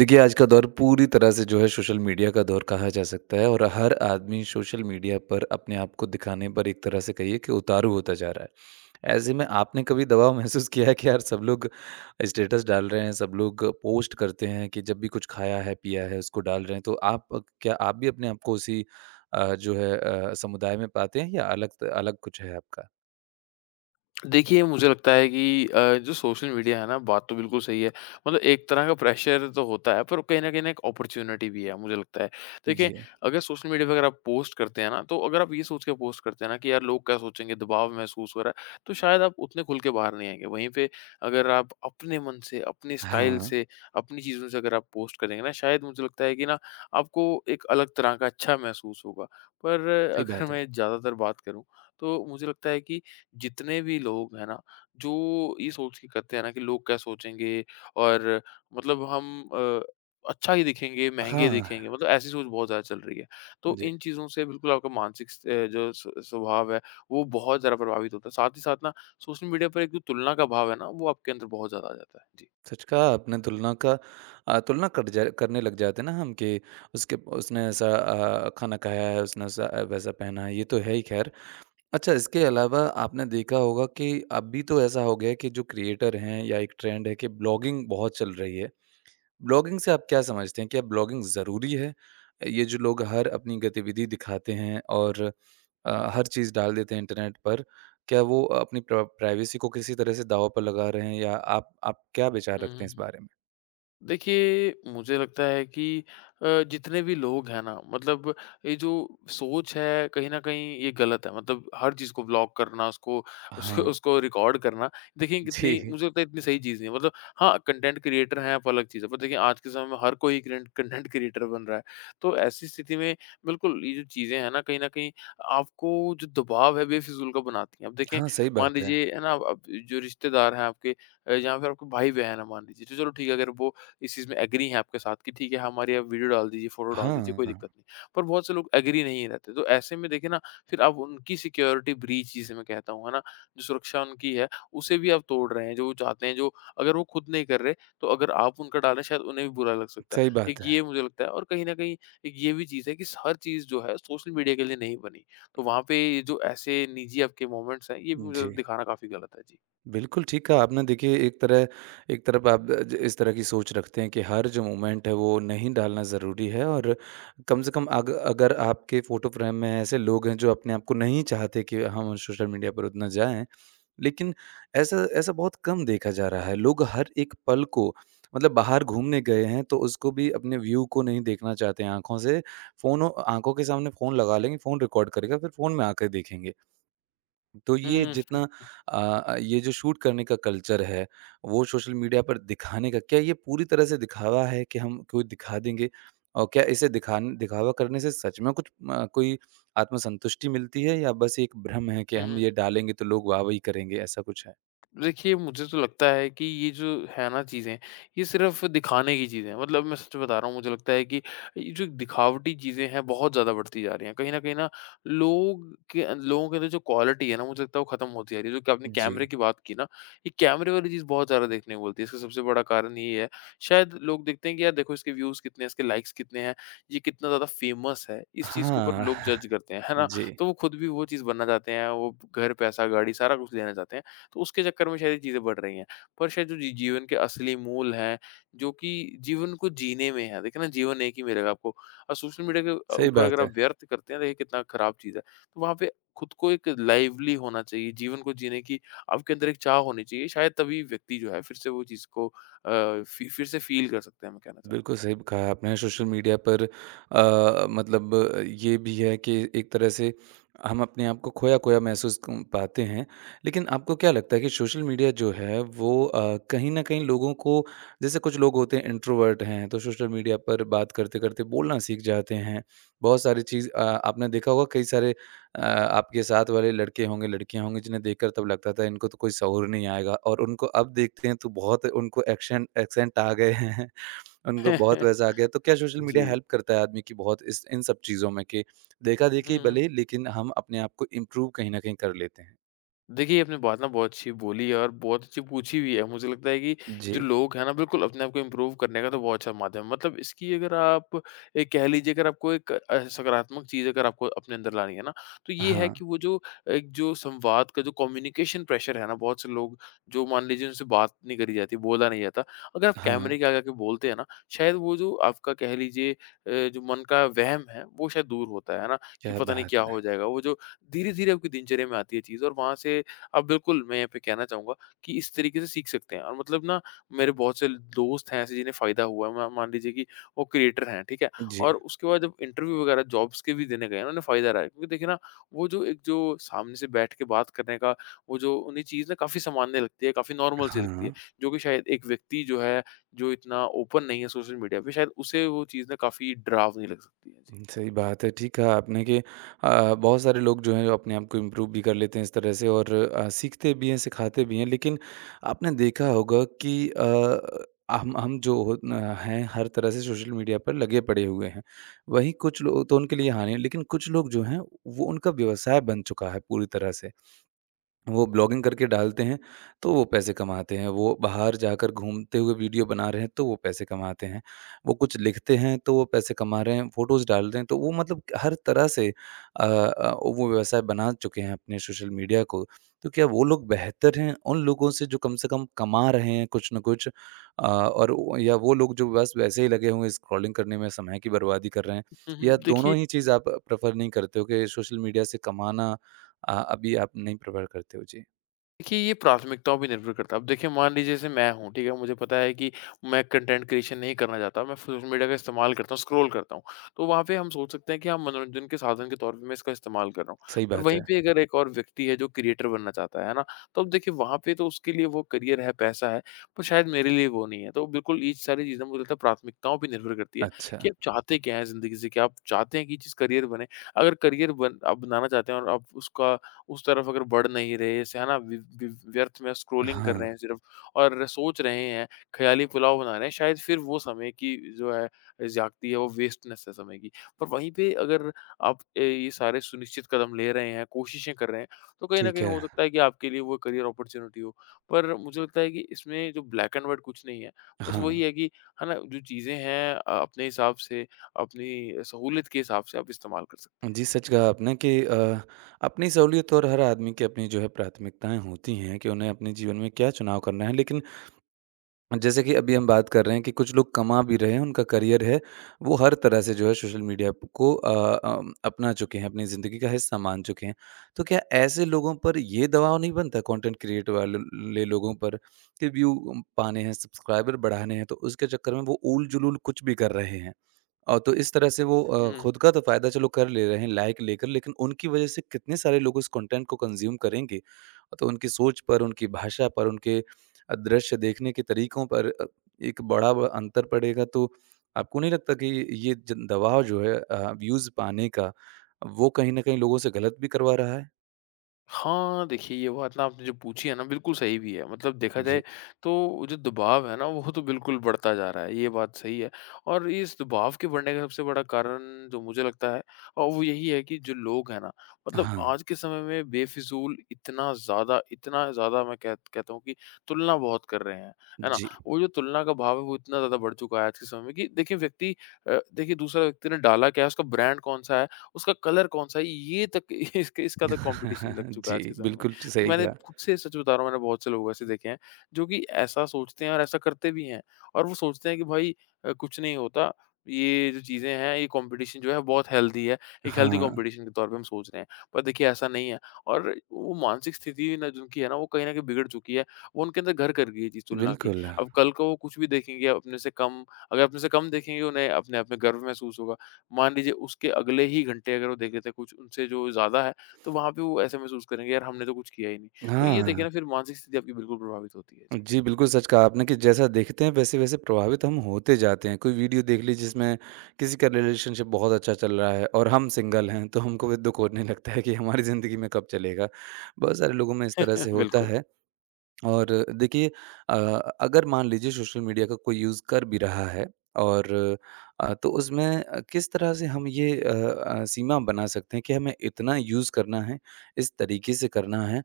देखिए, आज का दौर पूरी तरह से जो है सोशल मीडिया का दौर कहा जा सकता है और हर आदमी सोशल मीडिया पर अपने आप को दिखाने पर एक तरह से कहिए कि उतारू होता जा रहा है। ऐसे में आपने कभी दबाव महसूस किया है कि यार सब लोग स्टेटस डाल रहे हैं, सब लोग पोस्ट करते हैं कि जब भी कुछ खाया है, पिया है, उसको डाल रहे हैं। तो आप क्या आप भी अपने आप को उसी जो है समुदाय में पाते हैं या अलग अलग कुछ है आपका? देखिए, मुझे लगता है कि जो सोशल मीडिया है ना, बात तो बिल्कुल सही है। मतलब एक तरह का प्रेशर तो होता है, पर कहीं न कहीं ना एक अपॉर्च्युनिटी भी है, मुझे लगता है। देखिए, जी। अगर सोशल मीडिया पे अगर आप पोस्ट करते हैं ना, तो अगर आप ये सोच के पोस्ट करते हैं ना कि यार लोग क्या सोचेंगे, दबाव महसूस हो रहा है, तो शायद आप उतने खुल के बाहर नहीं आएँगे। वहीं पे अगर आप अपने मन से, अपने स्टाइल हाँ, से, अपनी चीज़ों से अगर आप पोस्ट करेंगे ना, शायद मुझे लगता है कि ना, आपको एक अलग तरह का अच्छा महसूस होगा। पर सही अगर बात है। मैं ज़्यादातर बात करूँ, तो मुझे लगता है कि जितने भी लोग हैं ना, जो ये सोच के करते हैं ना कि लोग क्या सोचेंगे और मतलब हम अच्छा ही दिखेंगे, महँगे हाँ, दिखेंगे, मतलब ऐसी सोच बहुत ज़्यादा चल रही है। तो जी। इन चीज़ों से बिल्कुल आपका मानसिक जो स्वभाव है, वो बहुत ज़्यादा प्रभावित होता है। साथ ही साथ ना सोशल मीडिया पर एक जो तुलना का भाव है ना, वो आपके अंदर बहुत ज़्यादा आ जाता है। जी। सच कहा आपने तुलना का तुलना कट जा करने लग जाते हैं ना हम कि उसके उसने ऐसा खाना खाया है, उसने ऐसा वैसा पहना है, ये तो है ही खैर। अच्छा इसके अलावा आपने देखा होगा कि अभी तो ऐसा हो गया है कि जो क्रिएटर हैं या एक ट्रेंड है कि ब्लॉगिंग बहुत चल रही है। ब्लॉगिंग से आप क्या समझते हैं? क्या ब्लॉगिंग ज़रूरी है? ये जो लोग हर अपनी गतिविधि दिखाते हैं और हर चीज़ डाल देते हैं इंटरनेट पर, क्या वो अपनी प्राइवेसी को किसी तरह से दाँव पर लगा रहे हैं या आप क्या विचार हुँ, रखते हुँ, हैं इस हुँ। बारे में? देखिए, मुझे लगता है कि जितने भी लोग हैं ना मतलब ये जो सोच है कहीं न कहीं ये गलत है। मतलब हर चीज़ को व्लॉग करना उसको उसको हाँ, उसको रिकॉर्ड करना देखिए कितनी जी। मुझे लगता है इतनी सही चीज़ नहीं है। मतलब हाँ, कंटेंट क्रिएटर हैं आप अलग चीज़ है। पर देखिए आज के समय में हर कोई क्रेंट कंटेंट क्रिएटर बन रहा है। तो ऐसी स्थिति में बिल्कुल ये जो चीज़ें हैं ना कहीं न कहीं आपको जो दबाव है बेफिज़ूल का बनाती हैं। अब देखें हाँ, सही मान बात है। लीजिए है ना अब जो रिश्तेदार हैं आपके, जहाँ पे आपके भाई-बहन हैं मान लीजिए तो चलो ठीक है अगर वो इस चीज़ में एग्री हैं आपके साथ कि ठीक है, हमारी आप वीडियो डाल दीजिए, फ़ोटो डाल दीजिए, कोई हाँ, दिक्कत नहीं। पर बहुत से लोग एग्री नहीं रहते, तो ऐसे में देखिए ना, फिर आप उनकी सिक्योरिटी ब्रीच जिसे मैं कहता हूँ, है ना? जो सुरक्षा उनकी है, उसे भी आप तोड़ रहे हैं, जो वो चाहते हैं, जो अगर वो खुद नहीं कर रहे, तो अगर आप उनका डालें, शायद उन्हें भी बुरा लग सकता है। सही एक बात है। ये मुझे लगता है और कहीं न कहीं एक ये भी चीज़ है कि स हर चीज़ जो है सोशल मीडिया के लिए नहीं बनी। तो वहाँ पे ये जो ऐसे निजी आपके मोमेंट्स हैं, ये भी मुझे जी, दिखाना काफ़ी गलत है। जी। बिल्कुल ठीक कहा आपने। देखिए एक तरफ आप ज इस तरह की सोच रखते हैं कि हर जो मोमेंट है वो नहीं डालना ज़रूरी है और कम से कम अग अगर आपके फ़ोटो फ्रेम में ऐसे लोग हैं जो अपने आप को नहीं चाहते कि हम सोशल मीडिया पर उतना जाएँ, लेकिन ऐसा ऐसा बहुत कम देखा जा रहा है। लोग हर एक पल को मतलब बाहर घूमने गए हैं तो उसको भी अपने व्यू को नहीं देखना चाहते हैं आँखों से। फ़ोन ओ आँखों के सामने फ़ोन लगा लेंगे, फ़ोन रिकॉर्ड करेगा फिर फ़ोन में आकर देखेंगे। तो ये हुँ, हुँ, जितना अ ये जो शूट करने का कल्चर है, वो सोशल मीडिया पर दिखाने का क्या ये पूरी तरह से दिखावा है कि हम कोई दिखा देंगे? और क्या इसे दिखान दिखावा करने से सच में कुछ कोई आत्मसंतुष्टि मिलती है या बस एक भ्रम है कि हुँ, हम हुँ। ये डालेंगे तो लोग वाह-वाही करेंगे, ऐसा कुछ है? देखिए, मुझे तो लगता है कि ये जो है ना चीज़ें, ये सिर्फ़ दिखाने की चीज़ें हैं। मतलब मैं सच बता रहा हूँ, मुझे लगता है कि ये जो दिखावटी चीज़ें हैं, बहुत ज़्यादा बढ़ती जा रही हैं। कहीं न कहीं ना लोग लोगों के अंदर जो क्वालिटी है ना, मुझे लगता है वो ख़त्म होती जा रही है। जो कि आपने जी। कैमरे की बात की ना, ये कैमरे वाली चीज़ बहुत ज़्यादा देखने को मिलती है। इसका सबसे बड़ा कारण ये है, शायद लोग देखते हैं कि यार देखो इसके व्यूज़ कितने हैं, इसके लाइक्स कितने हैं, ये कितना ज़्यादा फ़ेमस है, इस चीज़ के ऊपर हाँ, लोग जज करते हैं, है ना? जी, तो वो खुद भी वो चीज़ बनना चाहते हैं, वो घर, पैसा, गाड़ी सारा कुछ लेना चाहते हैं। तो उसके चक्कर में शायद ये चीज़ें बढ़ रही हैं। पर शायद जो जी जीवन के असली मूल हैं, जो कि जीवन को जीने में है, देखिए ना जीवन एक ही मिलेगा आपको। और सोशल मीडिया के सही ऊपर अगर बात है। आप व्यर्थ करते हैं, देखिए कितना खराब चीज़ है। तो वहाँ पे खुद को एक लाइवली होना चाहिए, जीवन को जीने की आपके अंदर एक चाह होनी चाहिए। शायद तभी व्यक्ति जो है फिर से वो चीज़ को, अ, फि फिर से फ़ील कर सकते हैं, मैं कहना चाहूँगा। बिल्कुल सही कहा आपने। सोशल मीडिया पर मतलब ये भी है कि एक तरह से हम अपने आप को खोया-खोया महसूस क पाते हैं। लेकिन आपको क्या लगता है कि सोशल मीडिया जो है वो कहीं न कहीं लोगों को जैसे कुछ लोग होते हैं इंट्रोवर्ट हैं, तो सोशल मीडिया पर बात करते-करते बोलना सीख जाते हैं। बहुत सारी चीज़ आपने देखा होगा कई सारे आपके साथ वाले लड़के होंगे, लड़कियाँ होंगी जिन्हें देखकर तब लगता था इनको तो कोई शऊर नहीं आएगा और उनको अब देखते हैं तो बहुत उनको एक्शन एक्सेंट आ गए हैं। उनको बहुत वैसा आ गया तो क्या सोशल मीडिया जी। हेल्प करता है आदमी की बहुत इस इन सब चीज़ों में कि हुँ, देखा-देखी हुँ। भले लेकिन हम अपने आप को इम्प्रूव कहीं न कहीं कर लेते हैं? देखिए, आपने बात ना बहुत अच्छी बोली और बहुत अच्छी पूछी भी है। मुझे लगता है कि जी। जो लोग हैं ना बिल्कुल अपने आप को इम्प्रूव करने का तो बहुत अच्छा माध्यम है। मतलब इसकी अगर आप एक कह लीजिए अगर आपको एक सकारात्मक चीज़ अगर आपको अपने अंदर लानी है ना, तो ये है हाँ, कि वो जो एक जो संवाद का जो कम्युनिकेशन प्रेशर है ना, बहुत से लोग जो मान लीजिए उनसे बात नहीं करी जाती, बोला नहीं जाता। अगर आप हाँ। कैमरे के आगे आके बोलते हैं ना, शायद वो जो आपका कह लीजिए, जो मन का वहम है, वो शायद दूर होता है ना? कि क्या पता नहीं बात क्या है! हो जाएगा? वो जो धीरे-धीरे आपकी दिनचर्या में आती है चीज़ और वहाँ से आप बिल्कुल मैं यहाँ पे कहना चाहूँगा कि इस तरीके से सीख सकते हैं और मतलब ना मेरे बहुत से दोस्त हैं ऐसे जिन्हें फ़ायदा हुआ है। मा मान लीजिए कि वो क्रिएटर हैं, ठीक है? और जी, उसके बाद जब इंटरव्यू वगैरह जॉब्स के भी देने गए ना उन्हें फ़ायदा रहा है। क्योंकि देखिए ना वो जो एक जो सामने से बैठ के बात करने का वो जो उन्हें चीज़ ना काफ़ी सामान्य लगती है, काफ़ी नॉर्मल सी लगती है। हाँ। जो कि शायद एक व्यक्ति जो है, जो इतना ओपन नहीं है सोशल मीडिया पे शायद उसे वो चीज़ ना काफ़ी डरावनी लग सकती है। जी। हुँ, सही बात है। ठीक कहा आपने कि बहुत सारे लोग जो हैं जो अपने आप को इम्प्रूव भी कर लेते हैं इस तरह से और सीखते भी हैं, सिखाते भी हैं। लेकिन आपने देखा होगा कि हम जो हो न हैं हर तरह से सोशल मीडिया पर लगे पड़े हुए हैं। वहीं कुछ लोग तो उनके लिए हानि है लेकिन कुछ लोग जो हैं वो उनका व्यवसाय बन चुका है पूरी तरह से। वो ब्लॉगिंग करके डालते हैं, तो वो पैसे कमाते हैं। वो बाहर जाकर घूमते हुए वीडियो बना रहे हैं, तो वो पैसे कमाते हैं। वो कुछ लिखते हैं, तो वो पैसे कमा रहे हैं। फ़ोटोज़ डाल रहे हैं, तो वो मतलब हर तरह से वो व्यवसाय बना चुके हैं अपने सोशल मीडिया को। तो क्या वो लोग बेहतर हैं उन लोगों से जो कम से कम कमा रहे हैं कुछ न कुछ? और या वो लोग जो बस वैसे ही लगे हुए स्क्रॉलिंग करने में समय की बर्बादी कर रहे हैं? हुँ, हुँ। या देखिए दोनों ही चीज़ आप प्रेफ़र नहीं करते हो कि सोशल मीडिया से कमाना अभी आप नहीं प्रेफ़र करते हो? जी, देखिए, ये प्राथमिकताओं पे निर्भर करता है। अब देखिए मान लीजिए जैसे मैं हूँ, ठीक है? मुझे पता है कि मैं कंटेंट क्रिएशन नहीं करना चाहता, मैं सोशल मीडिया का इस्तेमाल करता हूँ, स्क्रॉल करता हूँ। तो वहाँ पे हम सोच सकते हैं कि हाँ, मनोरंजन के साधन के तौर पे मैं इसका इस्तेमाल कर रहा हूँ। सही पर बात वहीं है। पे अगर एक और व्यक्ति है जो क्रिएटर बनना चाहता है ना? तो अब देखिए वहाँ पे तो उसके लिए वो करियर है, पैसा है, पर शायद मेरे लिए वो नहीं है। तो बिल्कुल ये सारी चीज़ें मुझे लगता है प्राथमिकताओं पे निर्भर करती है अच्छा, कि आप चाहते क्या हैं ज़िंदगी से? क्या आप चाहते हैं कि ये चीज़ करियर बने? अगर करियर बन आप बनाना चाहते हैं और आप उसका उस तरफ अगर बढ़ नहीं रहे, जैसे है ना वि वि व्यर्थ में स्क्रॉलिंग हाँ, कर रहे हैं सिर्फ़ और सोच रहे हैं, ख़याली पुलाव बना रहे हैं, शायद फिर वो समय की जो है जागती है, वो वेस्टनेस है समय की। पर वहीं पे अगर आप, ये सारे सुनिश्चित कदम ले रहे हैं, कोशिशें कर रहे हैं, तो कहीं न ठीक कहीं है। हो सकता है कि आपके लिए वो करियर अपॉर्च्युनिटी हो। पर मुझे लगता है कि इसमें जो ब्लैक एंड व्हाइट कुछ नहीं है, बस हाँ, वही है कि है ना, जो चीज़ें हैं अपने हिसाब से, अपनी सहूलियत के हिसाब से आप इस्तेमाल कर सकते हैं। जी, जी। सच कहा आपने कि अपनी सहूलियत और हर आदमी की अपनी जो है प्राथमिकताएँ होती हैं कि उन्हें अपने जीवन में क्या चुनाव करना है, लेकिन जैसे कि अभी हम बात कर रहे हैं कि कुछ लोग कमा भी रहे हैं, उनका करियर है, वो हर तरह से जो है सोशल मीडिया प को अपना चुके हैं, अपनी ज़िंदगी का हिस्सा मान चुके हैं। तो क्या ऐसे लोगों पर ये दबाव नहीं बनता कंटेंट क्रिएटर वाले ले लोगों पर कि व्यू पाने हैं, सब्सक्राइबर बढ़ाने हैं, तो उसके चक्कर में वो ऊल-जुलूल कुछ भी कर रहे हैं। और तो इस तरह से वो हुँ। खुद का तो फ़ायदा चलो कर ले रहे हैं लाइक लेकर, लेकिन उनकी वजह से कितने सारे लोग उस कंटेंट को कंज़्यूम करेंगे। तो उनकी सोच पर, उनकी भाषा पर, उनके दृश्य देखने के तरीकों पर एक बड़ा ब अंतर पड़ेगा। तो आपको नहीं लगता कि ये जन दबाव जो है व्यूज़ पाने का, वो कहीं न कहीं लोगों से गलत भी करवा रहा है? हाँ, देखिए ये बात ना आपने जो पूछी है ना बिल्कुल सही भी है। मतलब देखा जाए जी। तो जो दबाव है ना वो तो बिल्कुल बढ़ता जा रहा है, ये बात सही है। और इस दबाव के बढ़ने का सबसे बड़ा कारण जो मुझे लगता है, वो यही है कि जो लोग हैं ना मतलब हाँ, आज के समय में बेफ़िज़ूल इतना ज़्यादा मैं कह कहता हूँ कि तुलना बहुत कर रहे हैं, है ना? जी। वो जो तुलना का भाव है वो इतना ज़्यादा बढ़ चुका है आज के समय में कि देखिए व्यक्ति, देखिए दूसरा व्यक्ति ने डाला क्या है, उसका ब्रांड कौन-सा है उसका कलर कौन-सा है ये तक इसके इसका तक कॉम्पिटिशन लग चुका है जी, आज के समय में। बिल्कुल तो सही मैंने कहा। खुद से सच बता रहा हूँ मैंने बहुत से लोग ऐसे देखे हैं जो कि ऐसा सोचते हैं और ऐसा करते भी हैं। और वो सोचते हैं कि भाई, कुछ नहीं होता, ये जो चीज़ें हैं ये कॉम्पिटिशन जो है बहुत हेल्दी है, एक हेल्दी हाँ, कॉम्पिटिशन के तौर पे हम सोच रहे हैं। पर देखिए ऐसा नहीं है और वो मानसिक स्थिति ना जिनकी है ना वो कहीं न कहीं बिगड़ चुकी है। वो उनके अंदर घर कर गई है ये चीज़ तुलना की। बिल्कुल। अब कल को वो कुछ भी देखेंगे अपने से कम, अगर अपने से कम देखेंगे उन्हें अपने आप में गर्व महसूस होगा। मान लीजिए उसके अगले ही घंटे अगर वो देख लेते हैं कुछ उनसे जो ज़्यादा है, तो वहाँ पे वो ऐसा महसूस करेंगे यार हमने तो कुछ किया ही नहीं। तो ये देखिए ना हाँ। फिर मानसिक स्थिति आपकी बिल्कुल प्रभावित होती है। जी, जी, बिल्कुल सच कहा आपने कि जैसा देखते हैं वैसे-वैसे प्रभावित हम होते जाते हैं। कोई वीडियो देख ली जिसमें किसी का रिलेशनशिप बहुत अच्छा चल रहा है और हम सिंगल हैं, तो हमको भी दुःख होने लगता है कि हमारी ज़िंदगी में कब चलेगा। बहुत सारे लोगों में इस तरह से होता बिल्कुल। है। और देखिए अ, अगर मान लीजिए सोशल मीडिया का कोई यूज़ कर भी रहा है और तो उसमें किस तरह से हम ये सीमा बना सकते हैं कि हमें इतना यूज़ करना है, इस तरीके से करना है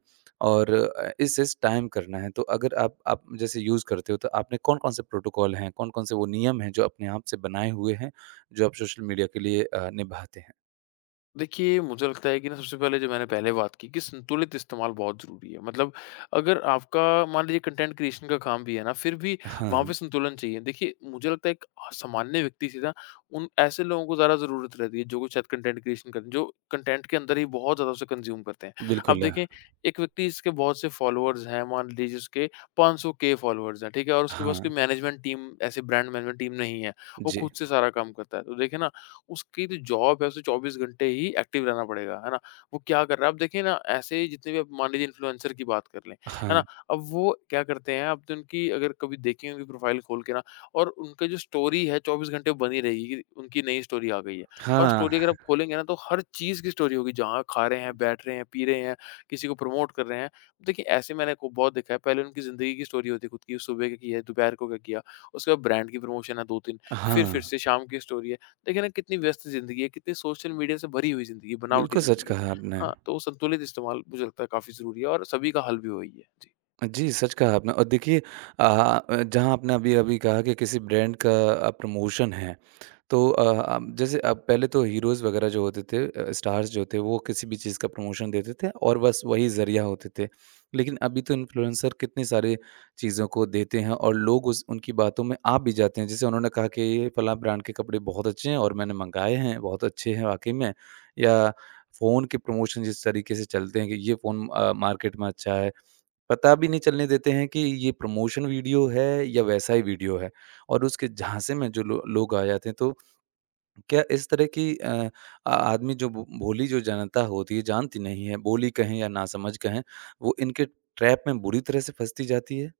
और इस टाइम करना है। तो अगर आप जैसे यूज़ करते हो तो आपने कौन-कौन से प्रोटोकॉल हैं, कौन-कौन से वो नियम हैं जो अपने आप से बनाए हुए हैं, जो आप सोशल मीडिया के लिए निभाते हैं? देखिए, मुझे लगता है कि ना सबसे पहले जो मैंने पहले बात की कि संतुलित इस्तेमाल बहुत ज़रूरी है। मतलब अगर आपका मान लीजिए कंटेंट क्रिएशन का काम भी है ना, फिर भी हाँ, वहाँ पे संतुलन चाहिए। देखिए, मुझे लगता है एक सामान्य व्यक्ति से ना उन ऐसे लोगों को ज़्यादा ज़रूरत रहती है, जो कि शायद कंटेंट क्रिएशन करते हैं, जो कंटेंट के अंदर ही बहुत ज़्यादा उसे कंज़्यूम करते हैं। अब बिल्कुल। देखें, एक व्यक्ति जिसके बहुत से फॉलोअर्स हैं, मान लीजिए उसके 500 के फॉलोअर्स हैं, ठीक है? और उसके पास कोई हाँ, मैनेजमेंट टीम ऐसे ब्रांड मैनेजमेंट टीम नहीं है, वो जी। खुद से सारा काम करता है। तो देखिए ना, उसकी जो जॉब है उसे 24 घंटे ही एक्टिव रहना पड़ेगा, है ना? वो क्या कर रहा है आप देखिए ना, ऐसे ही जितने भी आप मान लीजिए इन्फ्लुएंसर की बात कर लें, है हाँ, ना? अब वो क्या करते हैं आप तो उनकी अगर कभी देखें उनकी प्रोफाइल खोल के ना, और उनका जो स्टोरी है 24 घंटे बनी रहेगी, कि उनकी नई स्टोरी आ गई है। और स्टोरी हाँ, अगर आप खोलेंगे ना तो हर चीज़ की स्टोरी होगी, जहाँ खा रहे हैं, बैठ रहे हैं, पी रहे हैं, किसी को प्रमोट कर रहे हैं। देखिए ऐसे मैंने को बहुत देखा है, पहले उनकी ज़िंदगी की स्टोरी होती है खुद की, सुबह क्या किया, है, दोपहर को क्या किया, उसके बाद ब्रांड की प्रमोशन है 2-3, फिर, हाँ। फिर से शाम की स्टोरी है। तो देखिए ना कितनी व्यस्त ज़िंदगी है, कितनी सोशल मीडिया से भरी हुई ज़िंदगी है, बनावटी बिल्कुल सच ज़िंदगी है। कहा आपने। हाँ, तो संतुलित इस्तेमाल मुझे लगता है काफ़ी ज़रूरी है और सभी का हल भी वही है। जी। जी, सच कहा आपने और देखिए जहाँ आपने अभी-अभी कहा कि किसी ब्रांड का प्रमोशन है, तो अब जैसे अब पहले तो हीरोज़ वगैरह जो होते थे स्टार्स जो थे, वो किसी भी चीज़ का प्रमोशन देते थे और बस वही ज़रिया होते थे। लेकिन अभी तो इन्फ्लुएंसर कितने सारे चीज़ों को देते हैं और लोग उस उनकी बातों में आ भी जाते हैं। जैसे उन्होंने कहा कि ये फलाँ ब्रांड के कपड़े बहुत अच्छे हैं और मैंने मँगाए हैं, बहुत अच्छे हैं वाक़ई में। या फ़ोन के प्रमोशन जिस तरीके से चलते हैं कि ये फ़ोन मार्केट में अच्छा है, पता भी नहीं चलने देते हैं कि ये प्रमोशन वीडियो है या वैसा ही वीडियो है और उसके झांसे में जो लोग आ जाते हैं, तो क्या इस तरह की आदमी जो भोली जो जनता होती है जानती नहीं है बोली कहें या नासमझ कहें वो इनके ट्रैप में बुरी तरह से फंसती जाती है।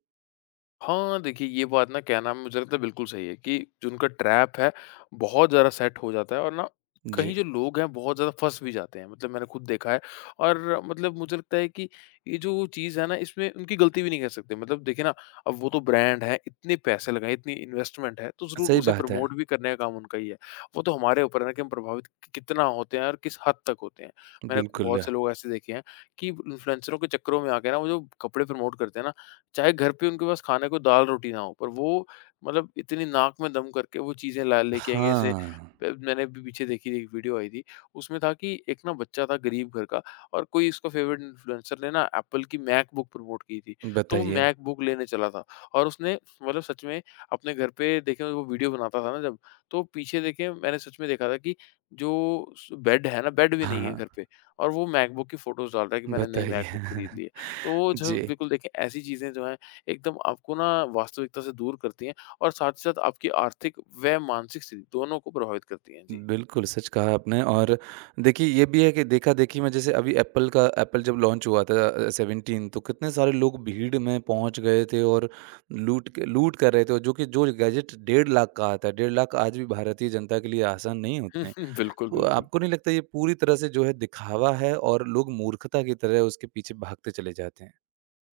हाँ, देखिए ये बात ना क्या नाम है, मुझे लगता है बिल्कुल सही है कि जो उनका ट्रैप है बहुत ज़्यादा सेट हो जाता है, और ना कहीं जी। जो लोग हैं बहुत ज़्यादा फँस भी जाते हैं। मतलब मैंने खुद देखा है और मतलब मुझे लगता है कि ये जो चीज़ है ना, इसमें उनकी गलती भी नहीं कर सकते। मतलब देखिए ना, अब वो तो ब्रांड है, इतने पैसे लगाए, इतनी इन्वेस्टमेंट है, तो ज़रूर सही उसे बात है। प्रमोट भी करने का काम उनका ही है। वो तो हमारे ऊपर है ना कि हम प्रभावित कि कितना होते हैं और किस हद तक होते हैं। मैंने बिल्कुल। बहुत से लोग ऐसे देखे हैं कि इन्फ्लुएंसरों के चक्करों में आके ना वो जो कपड़े प्रमोट करते हैं ना, चाहे घर पे उनके पास खाने को दाल-रोटी ना हो, पर वो मतलब इतनी नाक में दम करके वो चीज़ें ला लेके आएँगे ऐसे हाँ। प मैंने अभी पीछे देखी थी एक वीडियो आई थी, उसमें था कि एक ना बच्चा था गरीब घर का, और कोई इसका फेवरेट इन्फ्लुएंसर ने ना एप्पल की मैकबुक प्रमोट की थी, तो वो बताइए। मैकबुक लेने चला था और उसने मतलब सच में अपने घर पे, देखें वो वीडियो बनाता था ना जब, तो पीछे देखें मैंने सच में देखा था कि जो स बेड है ना, बेड भी नहीं है हाँ, घर पे, और वो मैकबुक की फोटोज़ डाल रहा है कि मैंने नई मैकबुक बताइए। खरीद ली है। तो जो जी, बिल्कुल देखिए ऐसी चीज़ें जो हैं एकदम आपको ना वास्तविकता से दूर करती हैं, और साथ ही साथ आपकी आर्थिक व मानसिक स्थिति दोनों को प्रभावित करती हैं। जी। बिल्कुल, सच कहा आपने और देखिए ये भी है कि देखा-देखी में जैसे अभी एप्पल जब लॉन्च हुआ था 17 तो कितने सारे लोग भीड़ में पहुँच गए थे और लूट के लूट कर रहे थे और जो कि जो गैजेट 1.5 लाख का आता है, 1.5 लाख आज भी भारतीय जनता के लिए आसान नहीं होते हैं। बिल्कुल, तो बिल्कुल। आपको नहीं लगता ये पूरी तरह से जो है दिखावा है और लोग मूर्खता की तरह उसके पीछे भागते चले जाते हैं?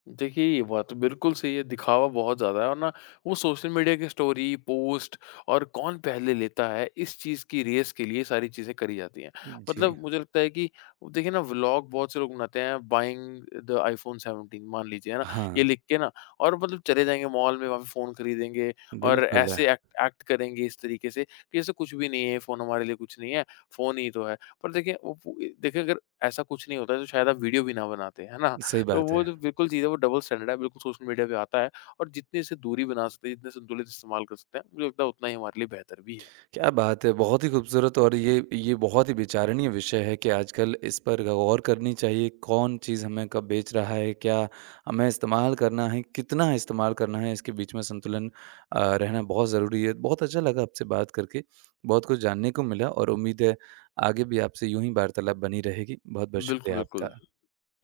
देखिए, ये बात तो बिल्कुल सही है, दिखावा बहुत ज़्यादा है और ना वो सोशल मीडिया की स्टोरी, पोस्ट, और कौन पहले लेता है, इस चीज़ की रेस के लिए ये सारी चीज़ें करी जाती हैं। जी। मतलब मुझे लगता है कि देखिए ना, व्लॉग बहुत से लोग बनाते हैं, बाइंग द आईफोन 17 मान लीजिए, है ना? हाँ, ये लिख के ना, और मतलब चले जाएँगे मॉल में, वहाँ पे फ़ोन खरीदेंगे, और बिल्कुल, है, ऐसे एक्ट एक्ट करेंगे इस तरीके से कि जैसे कुछ भी नहीं है, ये फ़ोन हमारे लिए कुछ नहीं है, फ़ोन ही तो है। पर देखिए, वो पू देखिए अगर ऐसा कुछ नहीं होता तो शायद आप वीडियो भी ना बनाते, है ना? सही तो बात वो है। जो बिल्कुल चीज़ है वो डबल स्टैंडर्ड है, बिल्कुल सोशल मीडिया पे आता है, और जितनी इससे दूरी बना सकते हैं, जितना संतुलित इस्तेमाल कर सकते हैं, मुझे लगता है उतना ही हमारे लिए बेहतर भी है। क्या बात है! बहुत ही खूबसूरत और ये बहुत ही विचारणीय विषय है कि आजकल इस पर गौर करनी चाहिए, कौन चीज़ हमें कब बेच रहा है, क्या हमें इस्तेमाल करना है, कितना इस्तेमाल करना है, इसके बीच में संतुलन रहना बहुत ज़रूरी है। बहुत अच्छा लगा आपसे बात करके, बहुत कुछ जानने को मिला और उम्मीद है आगे भी आपसे यूँ ही वार्तालाप बनी रहेगी। बहुत-बहुत बिल्कुल, शुक्रिया बिल्कुल। आपका।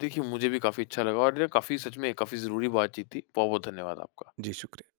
देखिए मुझे भी काफ़ी अच्छा लगा और ये काफ़ी, सच में काफ़ी ज़रूरी बातचीत थी। बहुत-बहुत धन्यवाद आपका। जी, शुक्रिया।